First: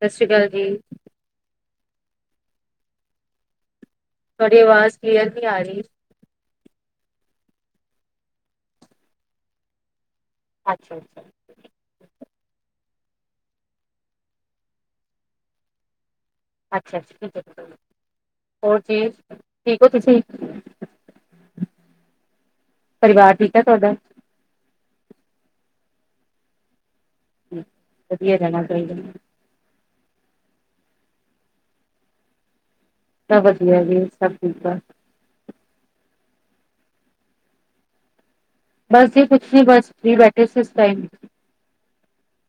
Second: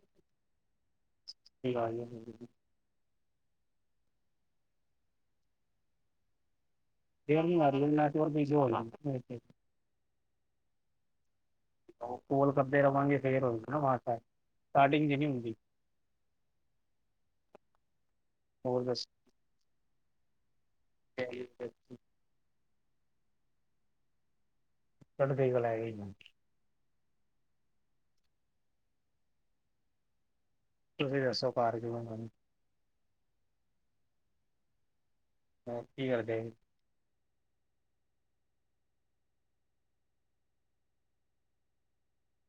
ਸਤਿ ਸ਼੍ਰੀ ਅਕਾਲ ਜੀ। ਆ ਜ [unintelligible] ਤੁਹਾਡੀ ਆਵਾਜ਼ ਕਲੀਅਰ ਨੀ ਆ ਰਹੀ। ਮੈਨੂੰ ਆ ਰਹੀ ਹੈ ਨੈਟਵਰਕ ਬਿਜੀ ਹੋ ਅੱਛਾ-ਅੱਛਾ। ਕੋਲ ਕਰਦੇ ਰਵਾਂਗੇ, ਫੇਰ ਹੋਏਗੀ ਨਾ ਅਵਾਂਜ ਸਾਫ ਨਾ, ਸਟਾਰਟਿੰਗ ਚ, ਨੀ ਹੁੰਦੀ। ਅੱਛਾ-ਅੱਛਾ, ਠੀਕ-ਠੀਕ ਆ। ਹੋਰ ਜੀ ਠੀਕ ਹੋ ਤੁਸੀਂ? ਚੜ੍ਹਦੀ ਪਰਿਵਾਰ ਠੀਕ ਏ ਤੁਹਾਡਾ? ਪਿੰਡ ਗਈ ਤਾਂ, ਲੈ ਜੀ ਮੈਨੂੰ। [unintelligible] ਵਧੀਆ, ਜਾਣਾ ਚਾਹੀਦਾ ਆ। ਤੁਸੀਂ ਦੱਸੋ ਘਰ ਕਿਵੇਂ ਆ ਸਾਰੇ? ਸਬ ਵਧੀਆ ਜੀ, ਸਭ ਠੀਕ ਆ। ਹਾਂ, ਕੀ ਕਰਦੇ ਸੀ? ਬਸ ਜੀ ਕੁਛ ਨੀ, ਬਸ ਫ੍ਰੀ ਬੈਠੇ ਸੀ ਇਸ ਟਾਈਮ।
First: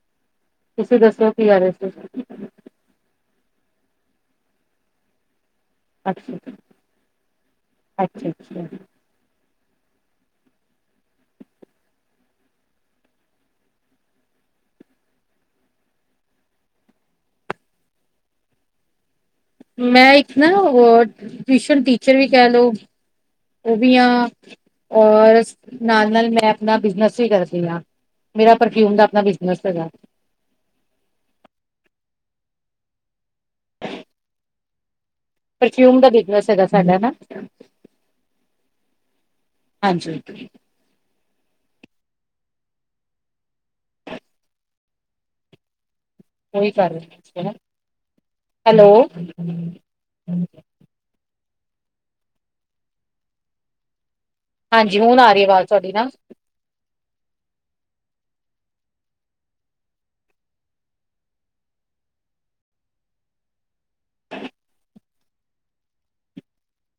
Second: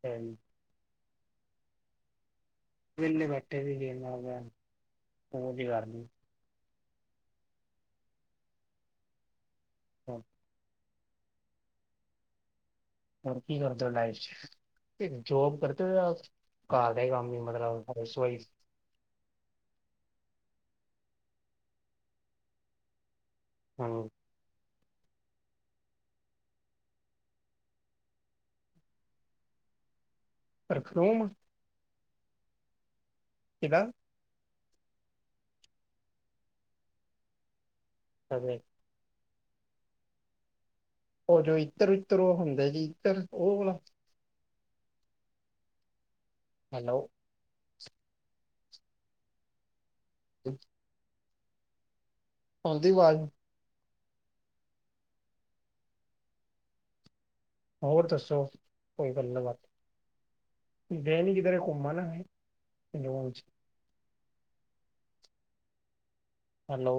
ਹੂੰ [unintelligible] ਤੁਸੀਂ ਦੱਸੋ ਕੀ ਕਰ ਰਹੇ ਸੀ? ਵੇਲੇ ਬੈਠੇ ਸੀਗੇ ਜੇ, ਇਹਨਾਂ ਨਾਲ ਹੋਰ ਕੀ ਕਰਨਾ। ਅੱਛਾ-ਅੱਛਾ। ਹਾਂ। ਹੋਰ ਕੀ ਕਰਦੇ ਓ ਲਾਈਫ ਚ'? ਜੌਬ ਕਰਤੇ ਹੋ ਜਾਂ ਘਰ ਦੇ ਕੰਮ ਹੀ ਮਤਲਬ ਰਸੋਈ ਚ'। ਮੈਂ ਇੱਕ ਨਾ ਓ, ਟਿਊਸ਼ਨ ਟੀਚਰ ਵੀ ਕਹਿ ਲੋ। ਉ ਹਾਂ ਵੀ ਆ, ਔਰ ਨਾਲ-ਨਾਲ ਮੈਂ ਆਪਣਾ ਬਿਜ਼ਨਸ ਵੀ ਕਰਦੀ ਆ। ਮੇਰਾ ਪਰਫਿਊਮ ਦਾ ਆਪਣਾ ਬਿਜ਼ਨਸ ਹੈਗਾ ਆ। ਪਰਖਰੂਮ। ਕਿੱਦਾਂ। ਪਰਫਿਊਮ ਦਾ ਬਿਜ਼ਨਸ ਹੈਗਾ ਸਾਡਾ ਨਾ। ਹਾਂਜੀ। ਹਾਂਜੀ। ਓ ਜੋ ਇੱਤਰ-ਉਤਰ ਓ ਹੁੰਦਾ ਜੀ, ਇੱਤਰ ਓ ਵਾਲਾ। ਓਈ ਹੈਲੋ [unintelligible] ਹੈਲੋ [unintelligible] ਆਉਂਦੀ ਅਵਾਜ਼। ਹਾਂਜੀ, ਹੂਨ ਆ ਰੀ ਆਵਾਜ਼ ਤੁਆਡੀ ਨਾ। ਹੋਰ ਦੱਸੋ, ਕੋਈ ਗਲ ਬਾਤ। ਗਏ ਨੀ ਕਿਦਰੇ ਘੁੰਮਣ? ਹੈਲੋ।